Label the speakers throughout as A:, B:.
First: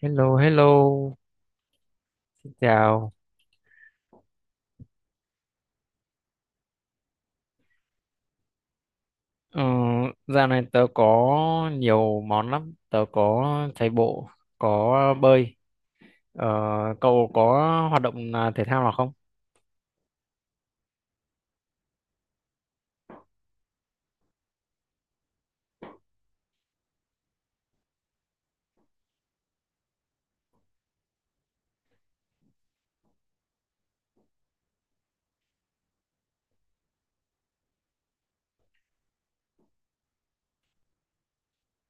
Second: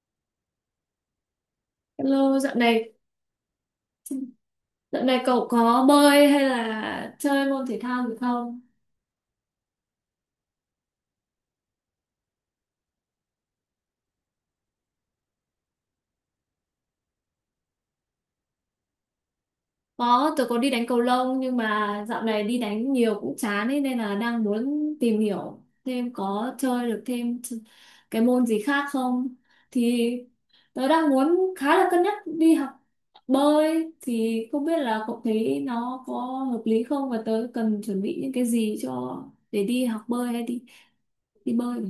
A: Hello, hello,
B: Hello, dạo
A: xin
B: này
A: chào.
B: dạo này cậu có bơi hay là chơi môn thể thao gì không?
A: Ờ, Dạo này tớ có nhiều món lắm. Tớ có chạy bộ, có bơi. Ờ, Cậu có hoạt động à, thể thao nào không?
B: Có, tớ có đi đánh cầu lông nhưng mà dạo này đi đánh nhiều cũng chán ấy, nên là đang muốn tìm hiểu thêm có chơi được thêm cái môn gì khác không? Thì tớ đang muốn khá là cân nhắc đi học bơi thì không biết là cậu thấy nó có hợp lý không và tớ cần chuẩn bị những cái gì cho để đi học bơi hay đi đi bơi.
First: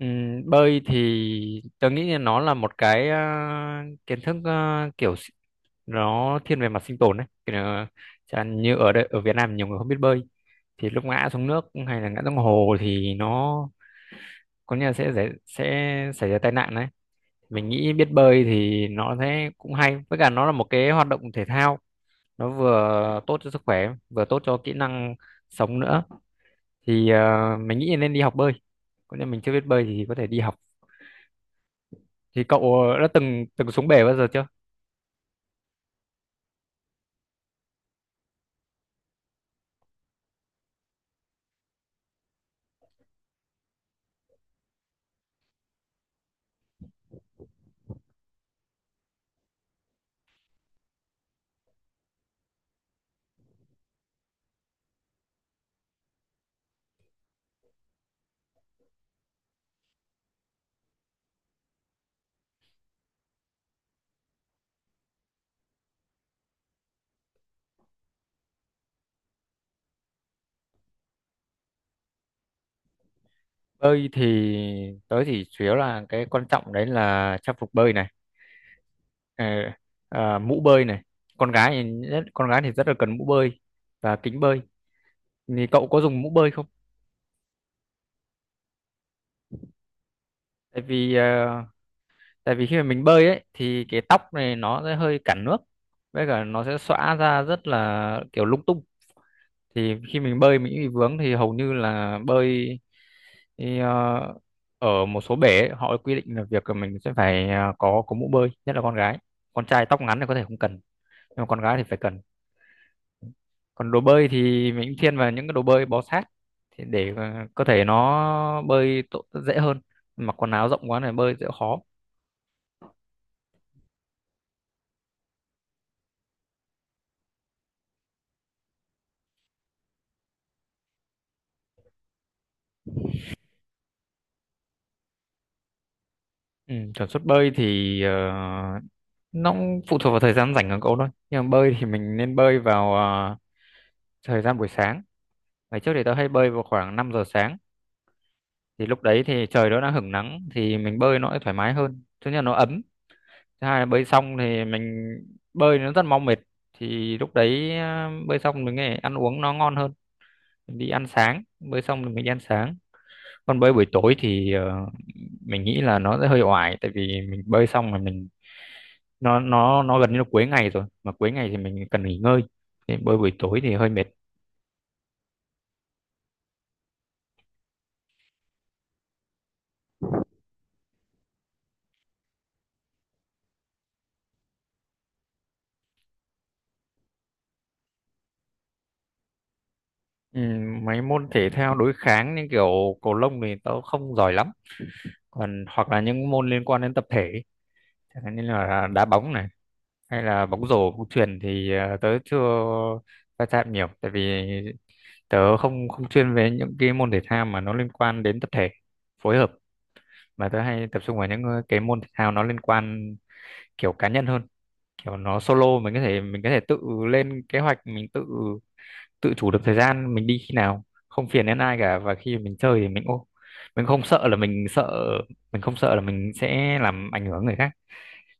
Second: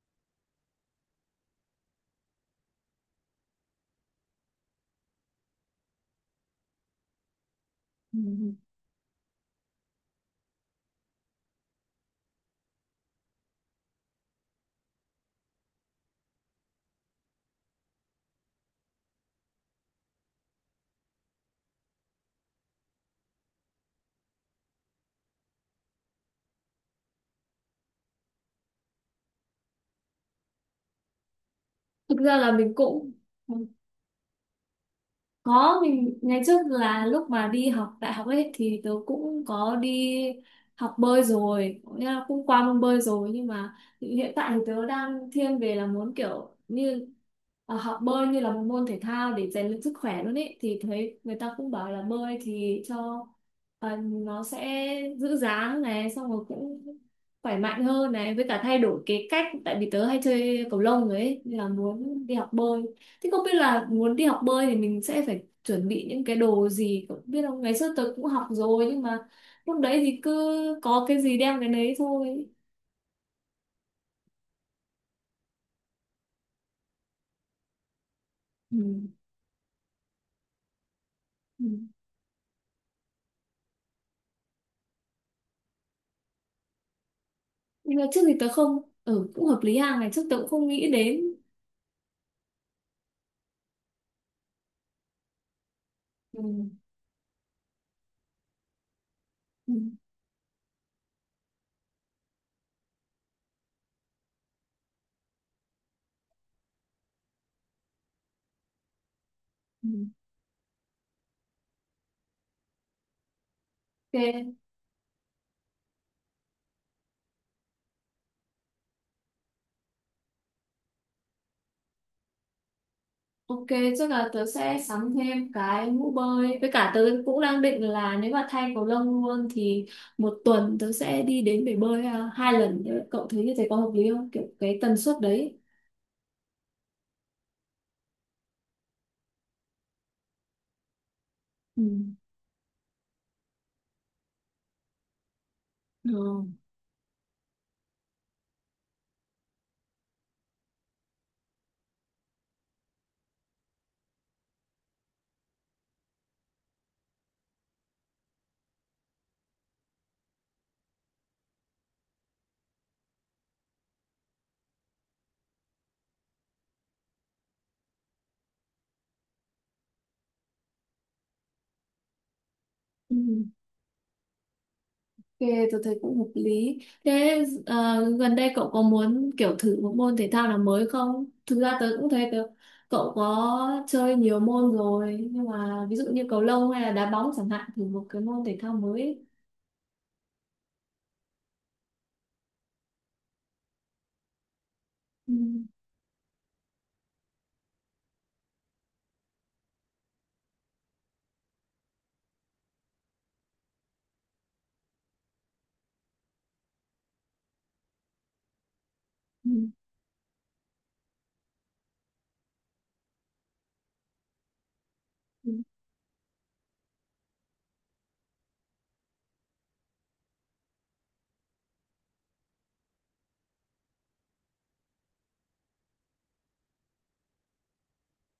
A: Bơi thì tớ nghĩ là nó là một cái à, kiến thức à, nó thiên về mặt sinh tồn đấy. Kiểu là,
B: Ừ.
A: chẳng như ở đây, ở Việt Nam nhiều người không biết bơi thì lúc ngã xuống nước hay là ngã xuống hồ thì nó có nghĩa là sẽ xảy ra tai nạn đấy. Mình nghĩ biết bơi thì nó thế cũng hay, với cả nó là một cái hoạt động thể thao, nó vừa tốt cho sức khỏe vừa tốt cho kỹ năng sống nữa. Thì mình nghĩ nên đi học bơi, còn nếu mình chưa biết bơi thì có thể đi học.
B: Thực ra
A: Thì
B: là mình
A: cậu đã
B: cũng
A: từng từng xuống bể bao giờ chưa?
B: có, mình ngày trước là lúc mà đi học đại học ấy thì tớ cũng có đi học bơi rồi, cũng nghĩa là cũng qua môn bơi rồi nhưng mà hiện tại thì tớ đang thiên về là muốn kiểu như học bơi như là một môn thể thao để rèn luyện sức khỏe luôn ấy thì thấy người ta cũng bảo là bơi thì cho nó sẽ giữ dáng này xong rồi cũng khỏe mạnh hơn này với cả thay đổi cái cách tại vì tớ hay chơi cầu lông rồi ấy nên là muốn đi học bơi. Thế không biết là muốn đi học bơi thì mình sẽ phải chuẩn bị những cái đồ gì không biết không ngày xưa tớ cũng học rồi nhưng mà lúc đấy thì cứ có cái gì đem cái đấy thôi.
A: Bơi thì tớ chỉ chủ yếu là cái quan trọng đấy là trang phục bơi này,
B: Ừ.
A: ờ, mũ bơi này. Con
B: Ừ.
A: gái thì nhất, con gái thì rất là cần mũ bơi và kính bơi. Thì cậu có dùng mũ bơi không?
B: Nhưng mà trước thì tớ không cũng hợp lý hàng ngày trước tớ cũng không
A: Tại
B: nghĩ
A: vì ờ,
B: đến.
A: tại vì khi mà mình bơi ấy thì cái tóc này nó sẽ hơi cản nước, với
B: Ừ.
A: cả nó sẽ xõa ra rất là kiểu lung tung.
B: Ừ.
A: Thì khi mình bơi mình bị vướng thì hầu như là bơi thì, ờ, ở một số bể ấy, họ quy định là việc là mình sẽ phải có mũ bơi, nhất là con gái. Con trai
B: Ừ.
A: tóc ngắn thì có thể không cần, nhưng mà con gái thì phải cần. Còn đồ bơi
B: Ok,
A: thì mình thiên vào những cái đồ bơi bó sát, thì để cơ thể nó bơi tốt, dễ hơn. Mặc quần áo rộng quá này bơi sẽ khó.
B: ok, chắc là tớ sẽ sắm thêm cái mũ bơi với cả tớ cũng đang định là nếu mà thay cầu lông luôn thì một tuần tớ sẽ đi đến bể bơi à, 2 lần, cậu thấy như thế có hợp lý không kiểu cái tần suất đấy.
A: Ừ, tần suất bơi thì nó cũng phụ thuộc vào thời gian rảnh của cậu thôi. Nhưng mà bơi
B: Ừ.
A: thì mình nên bơi vào thời gian buổi sáng. Ngày trước thì tớ hay
B: Ừ.
A: bơi vào khoảng 5 giờ sáng. Thì lúc đấy thì trời nó đã hửng nắng thì mình bơi nó sẽ thoải mái hơn. Thứ nhất là nó ấm. Thứ hai là bơi xong thì mình bơi nó rất mau mệt. Thì lúc đấy bơi xong mình nghe ăn uống nó ngon hơn. Mình đi ăn sáng, bơi xong thì mình đi ăn sáng. Còn bơi buổi tối thì mình nghĩ là nó sẽ hơi oải, tại vì mình bơi xong mà mình nó gần như là cuối ngày rồi, mà cuối ngày thì mình cần nghỉ ngơi, thì
B: Ừ,
A: bơi buổi tối thì hơi mệt.
B: ok, tôi thấy cũng hợp lý. Thế gần đây cậu có muốn kiểu thử một môn thể thao nào mới không? Thực ra tớ cũng thấy tớ, cậu có chơi nhiều môn rồi, nhưng mà ví dụ như cầu lông hay là đá bóng chẳng hạn, thử một cái môn thể thao mới.
A: Mấy môn thể thao đối kháng như kiểu cầu lông thì tớ không giỏi lắm,
B: Ừ,
A: còn hoặc là những môn liên quan đến tập thể ấy, chẳng hạn như là đá bóng này, hay là bóng rổ, bóng chuyền, thì tớ chưa va chạm nhiều, tại vì tớ không không chuyên về những cái môn thể thao mà nó liên quan đến tập thể, phối
B: ừ,
A: hợp. Mà tớ hay tập trung vào những cái môn thể thao nó liên quan kiểu cá nhân hơn, kiểu nó
B: ừ,
A: solo, mình có thể tự lên kế hoạch, mình tự tự chủ được thời gian mình đi khi nào, không phiền đến ai cả. Và khi mình chơi thì mình ô mình không sợ là mình sợ mình không sợ là mình sẽ làm ảnh hưởng người khác,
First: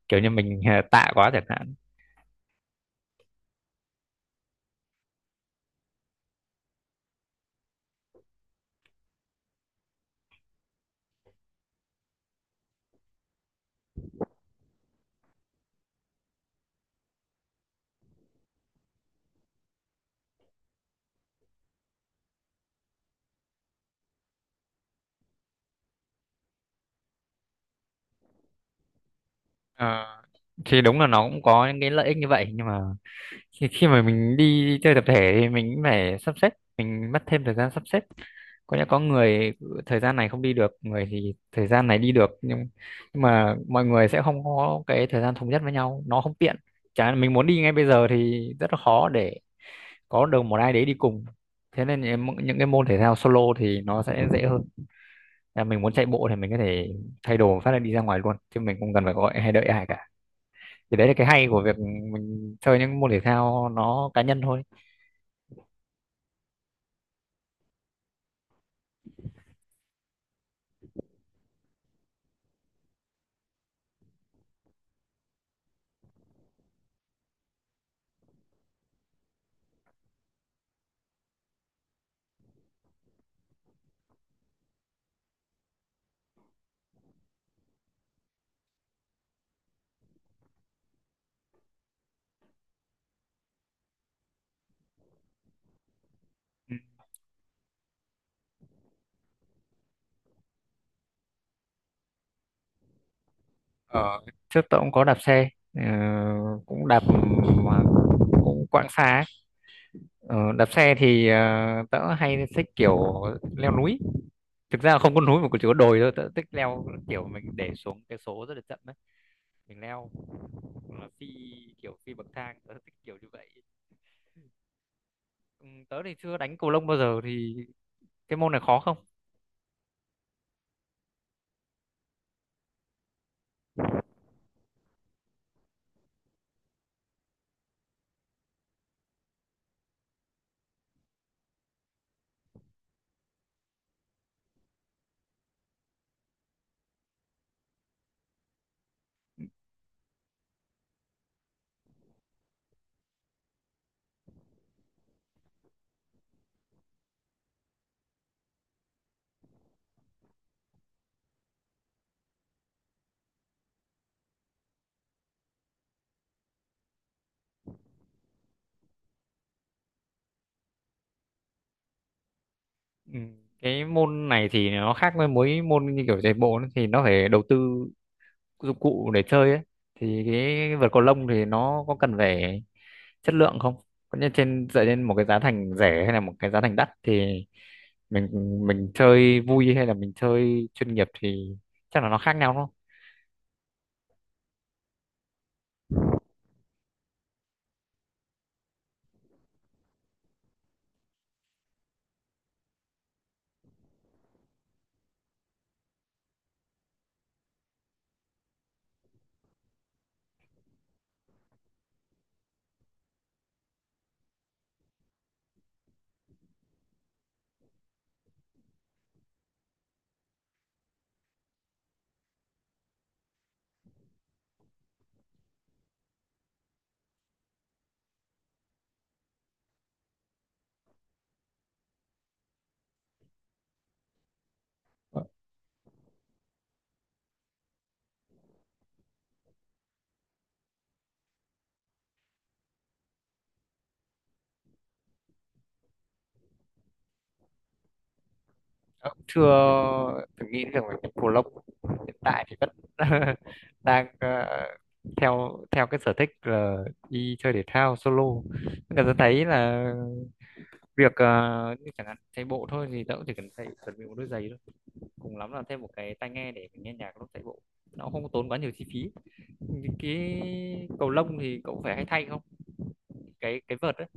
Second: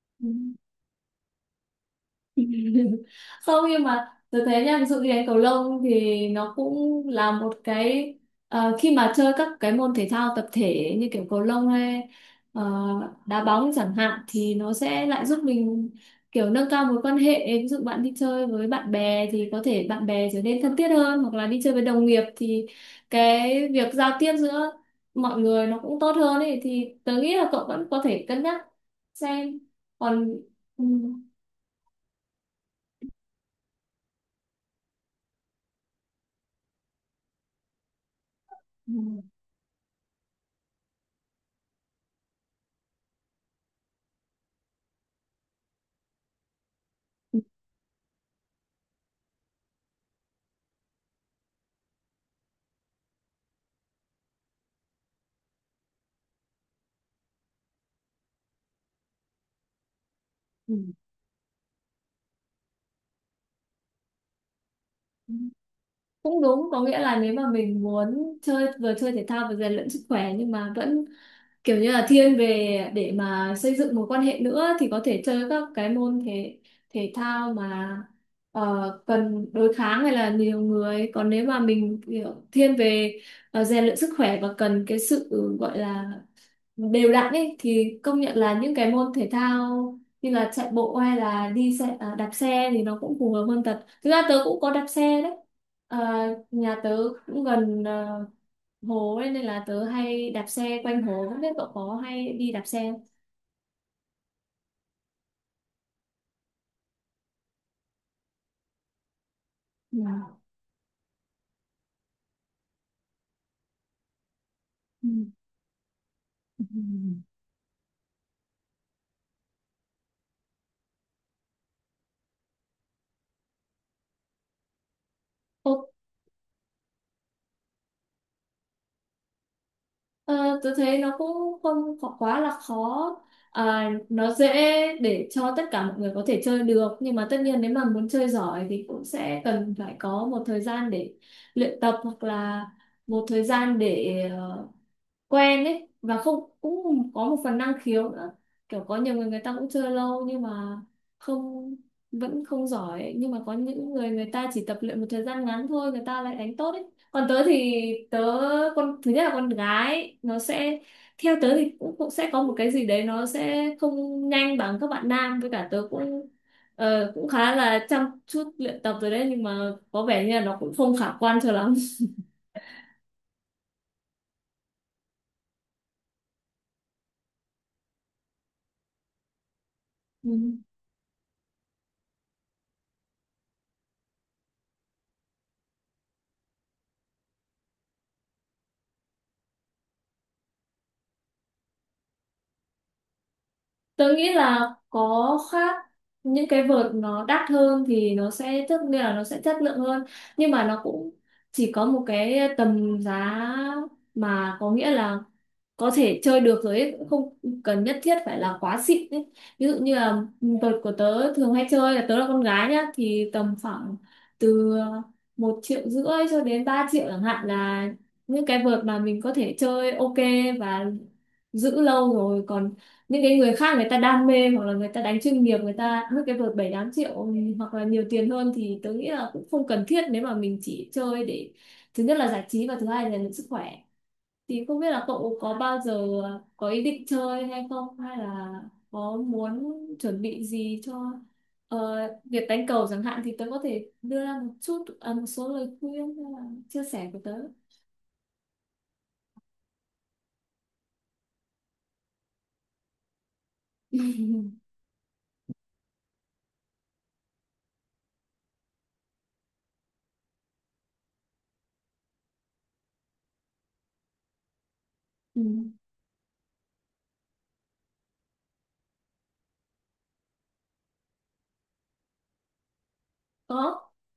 A: kiểu
B: ừ.
A: như mình tạ quá chẳng hạn.
B: Không nhưng mà tôi thấy nha ví dụ như đánh cầu lông thì nó cũng là một cái khi mà chơi các cái môn thể thao tập thể như kiểu cầu lông hay ờ, đá bóng chẳng hạn thì nó sẽ lại giúp mình kiểu nâng cao mối quan hệ ví dụ bạn đi chơi với bạn bè thì có thể bạn bè trở nên thân thiết hơn hoặc là đi chơi với đồng nghiệp thì cái việc giao tiếp giữa mọi người nó cũng tốt hơn ấy thì tớ nghĩ là cậu vẫn có thể cân nhắc xem
A: Ờ,
B: còn.
A: thì
B: Ừ.
A: đúng là nó cũng có những cái lợi ích như vậy, nhưng mà khi khi mà mình đi chơi tập thể thì mình cũng phải sắp xếp, mình mất thêm thời gian sắp xếp. Có lẽ
B: Ừ.
A: có người thời gian này không đi được, người thì thời gian này đi được, nhưng mà mọi người sẽ không có cái thời gian thống nhất với nhau, nó không tiện. Chả mình muốn đi ngay bây giờ thì rất là khó để có được một ai đấy đi cùng. Thế nên những cái môn thể thao solo thì nó sẽ dễ hơn, là mình muốn chạy bộ thì mình có thể thay đồ phát là đi ra ngoài luôn, chứ mình không cần phải gọi hay đợi ai cả.
B: Ừ.
A: Thì đấy là cái hay của việc mình chơi những môn thể thao nó cá nhân thôi.
B: Cũng đúng, có nghĩa là nếu mà mình muốn chơi vừa chơi thể thao vừa rèn luyện sức khỏe nhưng mà vẫn kiểu như là thiên về để mà xây dựng mối quan hệ nữa thì có thể chơi các cái môn thể thể thao mà cần đối kháng hay là nhiều người. Còn nếu mà mình kiểu thiên về rèn luyện sức khỏe và cần cái sự gọi là đều đặn ấy thì công nhận là những cái môn thể thao như là chạy bộ hay là đi xe à, đạp xe thì nó cũng phù hợp hơn thật, thực ra tớ cũng có đạp xe đấy, à, nhà tớ cũng gần à, hồ ấy, nên là tớ hay đạp xe quanh hồ không biết cậu có hay đi đạp xe không?
A: Trước tôi cũng có đạp xe, cũng đạp mà cũng quãng xa ấy. Ờ, Đạp xe thì tớ hay thích kiểu leo núi. Thực ra là
B: Ừ.
A: không có núi mà chỉ có đồi thôi, tớ thích
B: Ừ.
A: leo kiểu mình để xuống cái số rất là chậm đấy, mình leo, hoặc là phi, kiểu phi bậc thang, tớ thích kiểu như vậy. Ừ,
B: Ừ.
A: tớ thì chưa đánh cầu lông bao giờ, thì cái môn này khó không?
B: Ờ, tôi thấy nó cũng không khó, quá là khó, à, nó dễ để cho tất cả mọi người có thể chơi được nhưng mà tất nhiên nếu mà muốn chơi giỏi thì cũng sẽ cần phải có một thời gian để luyện tập hoặc là một thời gian để quen ấy và không cũng có một phần năng khiếu nữa kiểu có nhiều người người ta cũng chơi lâu nhưng mà không vẫn không giỏi ấy. Nhưng mà có những người người ta chỉ tập luyện một thời gian ngắn thôi người ta lại đánh tốt ấy còn tớ thì tớ con thứ nhất là con gái nó sẽ theo tớ thì cũng, cũng sẽ có một cái gì đấy nó sẽ không nhanh bằng các bạn nam với cả tớ cũng cũng khá là chăm chút luyện tập rồi đấy nhưng mà có vẻ như là nó cũng không khả quan cho lắm.
A: Ừ. Cái môn này thì nó khác với mỗi môn như kiểu chạy bộ ấy, thì nó phải đầu tư dụng cụ để chơi ấy. Thì
B: Ừ.
A: cái vợt cầu lông thì nó có cần phải chất lượng không? Có như trên dựa trên một cái giá thành rẻ hay là một cái giá thành đắt thì mình mình chơi vui hay là mình chơi chuyên nghiệp thì chắc là nó khác nhau đúng không?
B: Tớ nghĩ là có khác, những cái vợt nó đắt hơn thì nó sẽ tức nghĩa là nó sẽ chất lượng hơn nhưng mà nó cũng chỉ có một cái tầm giá mà có nghĩa là có thể chơi được rồi ấy, cũng không cần nhất thiết phải là quá xịn ấy. Ví dụ như là vợt của tớ thường hay chơi là tớ là con gái nhá thì tầm khoảng từ 1,5 triệu cho đến 3 triệu chẳng hạn là những cái vợt mà mình có thể chơi ok và giữ lâu rồi còn những cái người khác người ta đam mê hoặc là người ta đánh chuyên nghiệp người ta mất cái vợt 7-8 triệu, ừ, hoặc là nhiều tiền hơn thì tớ nghĩ là cũng không cần thiết nếu mà mình chỉ chơi để thứ nhất là giải trí và thứ hai là sức khỏe thì không biết là cậu có bao giờ có ý định chơi hay không hay là có muốn chuẩn bị gì cho ờ, việc đánh cầu chẳng hạn thì tớ có thể đưa ra một chút à, một số lời khuyên hay là chia sẻ của tớ.
A: Tớ cũng chưa từng nghĩ rằng là cái cầu lông hiện tại thì vẫn đang theo theo cái sở thích là đi chơi thể thao solo. Nhưng mà tôi thấy là việc như chẳng hạn chạy bộ thôi thì tớ cũng chỉ cần thay, chuẩn bị một đôi giày thôi, cùng
B: Ừ,
A: lắm là thêm một cái tai nghe để mình nghe nhạc lúc chạy bộ, nó không có tốn quá nhiều chi phí. Cái cầu lông thì cậu phải hay thay không, cái cái
B: có.
A: vợt ấy,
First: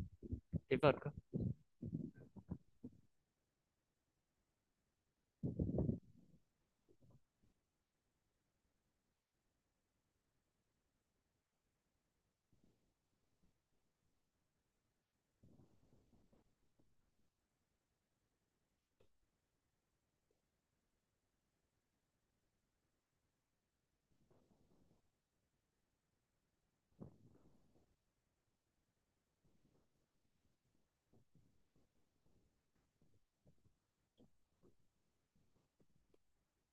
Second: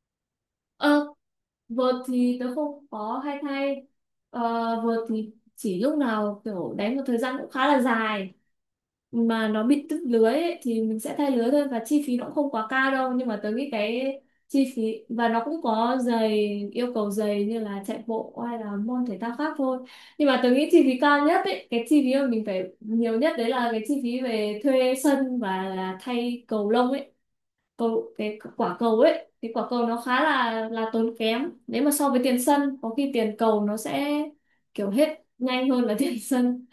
A: cái vợt cơ?
B: Ờ, vợt thì tớ không có hay thay. Ờ, vợt thì chỉ lúc nào kiểu đánh một thời gian cũng khá là dài mà nó bị đứt lưới ấy, thì mình sẽ thay lưới thôi và chi phí nó cũng không quá cao đâu nhưng mà tớ nghĩ cái chi phí và nó cũng có giày yêu cầu giày như là chạy bộ hay là môn thể thao khác thôi nhưng mà tớ nghĩ chi phí cao nhất ấy cái chi phí mà mình phải nhiều nhất đấy là cái chi phí về thuê sân và là thay cầu lông ấy cầu cái quả cầu ấy thì quả cầu nó khá là tốn kém nếu mà so với tiền sân có khi tiền cầu nó sẽ kiểu hết nhanh hơn là tiền sân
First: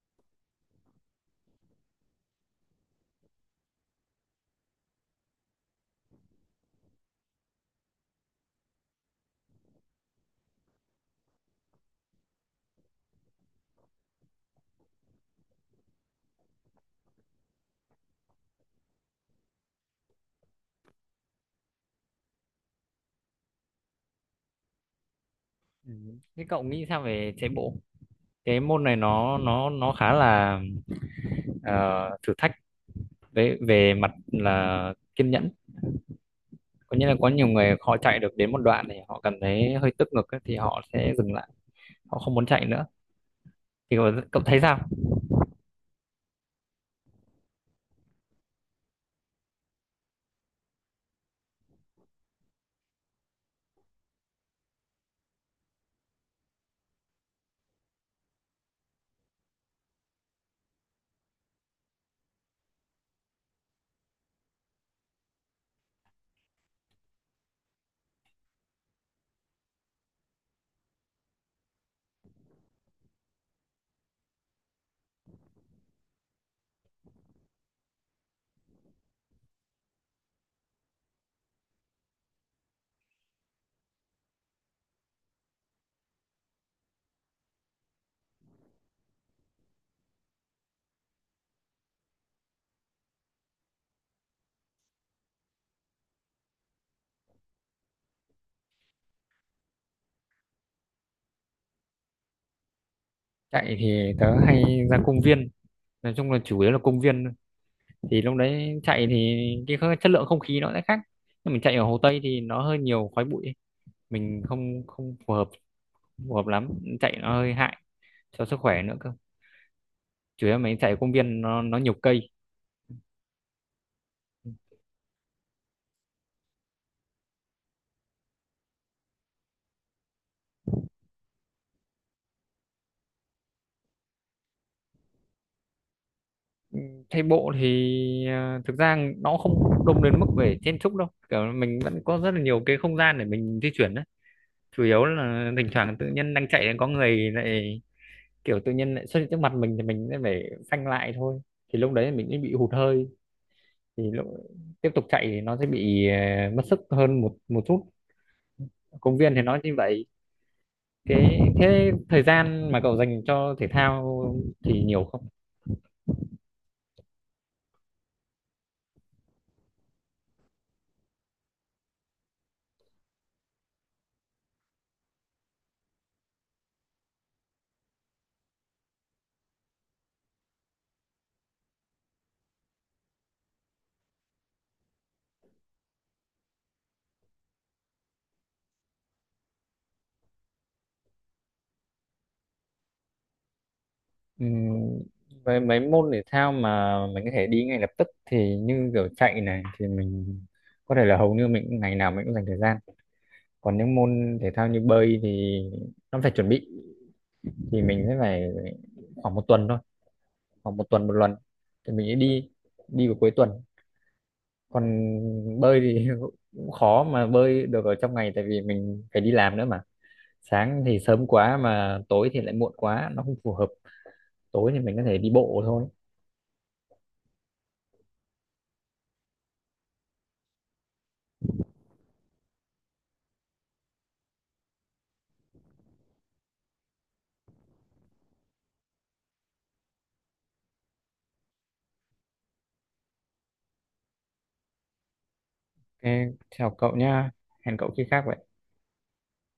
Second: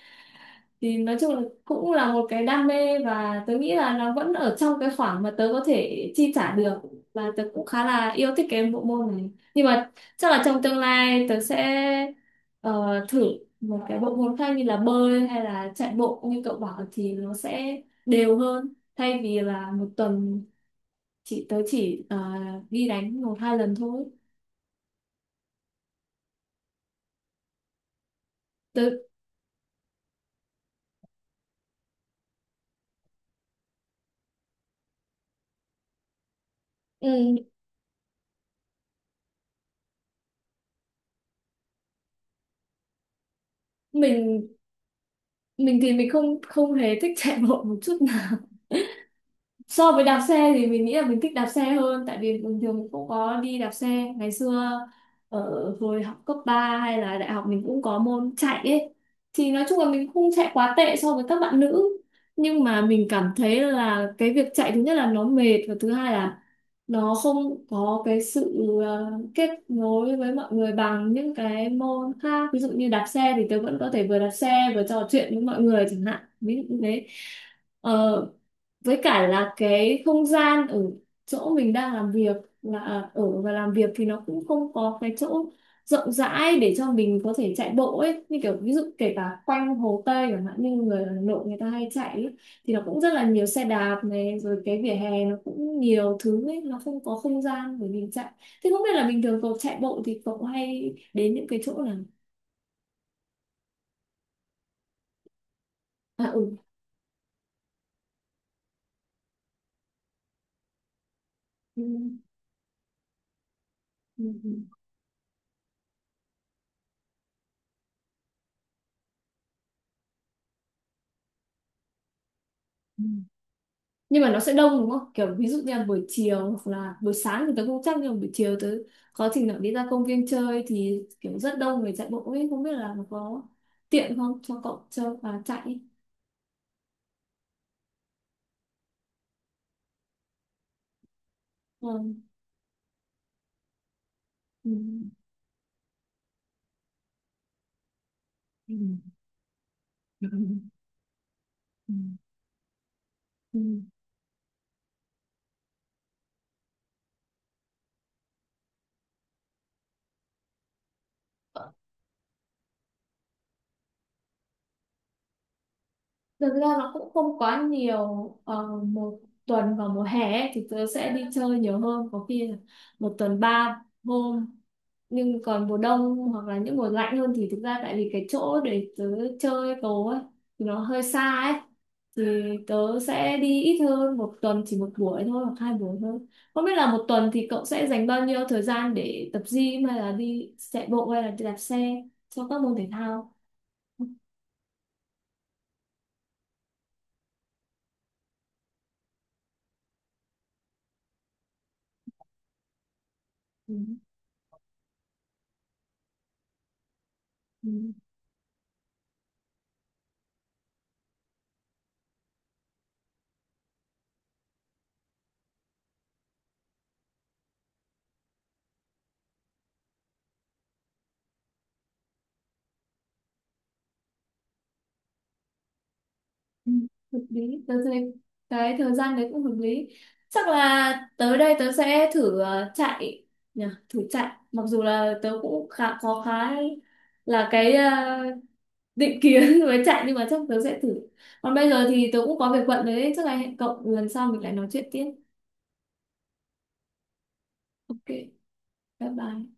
B: thì nói chung là cũng là một cái đam mê và tớ nghĩ là nó vẫn ở trong cái khoảng mà tớ có thể chi trả được và tớ cũng khá là yêu thích cái bộ môn này nhưng mà chắc là trong tương lai tớ sẽ ờ, thử một cái bộ môn khác như là bơi hay là chạy bộ như cậu bảo thì nó sẽ đều hơn thay vì là một tuần chị tớ chỉ đi đánh 1-2 lần thôi.
A: Ừ. Thế cậu nghĩ sao về chạy bộ? Cái môn
B: tớ
A: này nó khá là ờ, thử thách về về mặt là kiên nhẫn. Có nghĩa là có
B: ừ,
A: nhiều người họ chạy được đến một đoạn thì họ cảm thấy hơi tức ngực ấy, thì họ sẽ dừng lại, họ không muốn chạy nữa. Thì cậu
B: mình
A: thấy sao?
B: mình thì mình không không hề thích chạy bộ một chút nào so với đạp xe thì mình nghĩ là mình thích đạp xe hơn tại vì bình thường mình cũng có đi đạp xe ngày xưa ở hồi học cấp 3 hay là đại học mình cũng có môn chạy ấy thì nói chung là mình không chạy quá tệ so với các bạn nữ nhưng mà mình cảm thấy là cái việc chạy thứ nhất là nó mệt và thứ hai là nó không có cái sự kết nối với mọi người bằng những cái môn khác ví dụ như đạp xe thì tớ vẫn có thể vừa đạp xe vừa trò chuyện với mọi người chẳng hạn ví dụ như thế. Ờ, với cả là cái không gian ở chỗ mình đang làm việc là à, ở và làm việc thì nó cũng không có cái chỗ rộng rãi để cho mình có thể chạy bộ ấy như kiểu ví dụ kể cả quanh Hồ Tây chẳng hạn như người Hà Nội người ta hay chạy ấy, thì nó cũng rất là nhiều xe đạp này rồi cái vỉa hè nó cũng nhiều thứ ấy nó không có không gian để mình chạy thế không biết là bình thường cậu chạy bộ thì cậu hay đến những cái chỗ nào.
A: Chạy thì tớ hay ra công viên, nói
B: À
A: chung là
B: ừ.
A: chủ yếu là công viên thôi. Thì lúc đấy chạy thì chất lượng không khí nó sẽ khác, nhưng mình chạy
B: Ừ.
A: ở Hồ Tây thì nó hơi nhiều khói bụi,
B: Ừ.
A: mình không không phù hợp, phù hợp lắm, chạy nó hơi hại cho sức khỏe nữa cơ. Chủ yếu mình chạy công viên nó nhiều cây.
B: Ừ. Nhưng mà nó sẽ đông đúng không kiểu ví dụ như là buổi chiều hoặc là buổi sáng thì tớ không chắc nhưng mà buổi chiều tớ có trình nào đi ra công viên chơi thì kiểu rất đông người chạy bộ ấy không biết là nó có tiện không cho cậu chơi và chạy ấy.
A: Chạy bộ thì thực ra nó không đông đến mức về chen chúc đâu, kiểu mình vẫn
B: Ừ.
A: có rất là nhiều cái không gian để mình di chuyển đấy.
B: Ừ.
A: Chủ yếu là thỉnh thoảng tự nhiên đang chạy có người lại, kiểu tự
B: Ừ.
A: nhiên lại xuất hiện trước mặt mình thì mình sẽ
B: Ừ.
A: phải phanh lại thôi. Thì lúc
B: Ừ.
A: đấy mình sẽ bị hụt hơi,
B: Ừ.
A: thì lúc tiếp tục chạy thì nó sẽ bị mất sức hơn một một chút. Công viên thì nó như vậy. Cái thế thời gian mà cậu dành cho thể thao thì nhiều không?
B: Thực ra nó cũng không quá nhiều một tuần vào mùa hè ấy, thì tớ sẽ đi chơi nhiều hơn có khi là một tuần 3 hôm nhưng còn mùa đông hoặc là những mùa lạnh hơn thì thực ra tại vì cái chỗ để tớ chơi tố ấy thì nó hơi xa ấy thì tớ sẽ đi ít hơn một tuần chỉ một buổi thôi hoặc hai buổi thôi không biết là một tuần thì cậu sẽ dành bao nhiêu thời gian để tập gym hay là đi chạy bộ hay là đi đạp xe cho các môn thể thao.
A: Ừm, với mấy môn thể thao mà mình có thể đi ngay lập tức thì như kiểu chạy này thì mình có thể là hầu như ngày nào mình cũng dành thời gian.
B: Ừ.
A: Còn những môn thể thao như bơi thì nó phải chuẩn bị, thì
B: Ừ.
A: mình sẽ phải khoảng một tuần thôi, khoảng một tuần một lần thì mình sẽ đi, đi vào cuối tuần. Còn bơi thì cũng khó mà bơi được ở trong ngày, tại vì mình phải đi làm nữa mà, sáng thì sớm quá mà tối thì lại muộn quá, nó không phù hợp. Tối thì mình có thể đi bộ thôi.
B: Ừ, hợp lý tớ thấy cái thời gian đấy cũng hợp lý chắc là tới đây tớ sẽ thử chạy nhỉ thử chạy mặc dù là tớ cũng khá là cái định kiến với chạy nhưng mà chắc tớ sẽ thử còn bây giờ thì tớ cũng có việc bận đấy chắc là hẹn cậu lần sau mình lại nói chuyện tiếp.
A: Ok, chào cậu nha. Hẹn cậu khi
B: Ok,
A: khác vậy.
B: bye bye.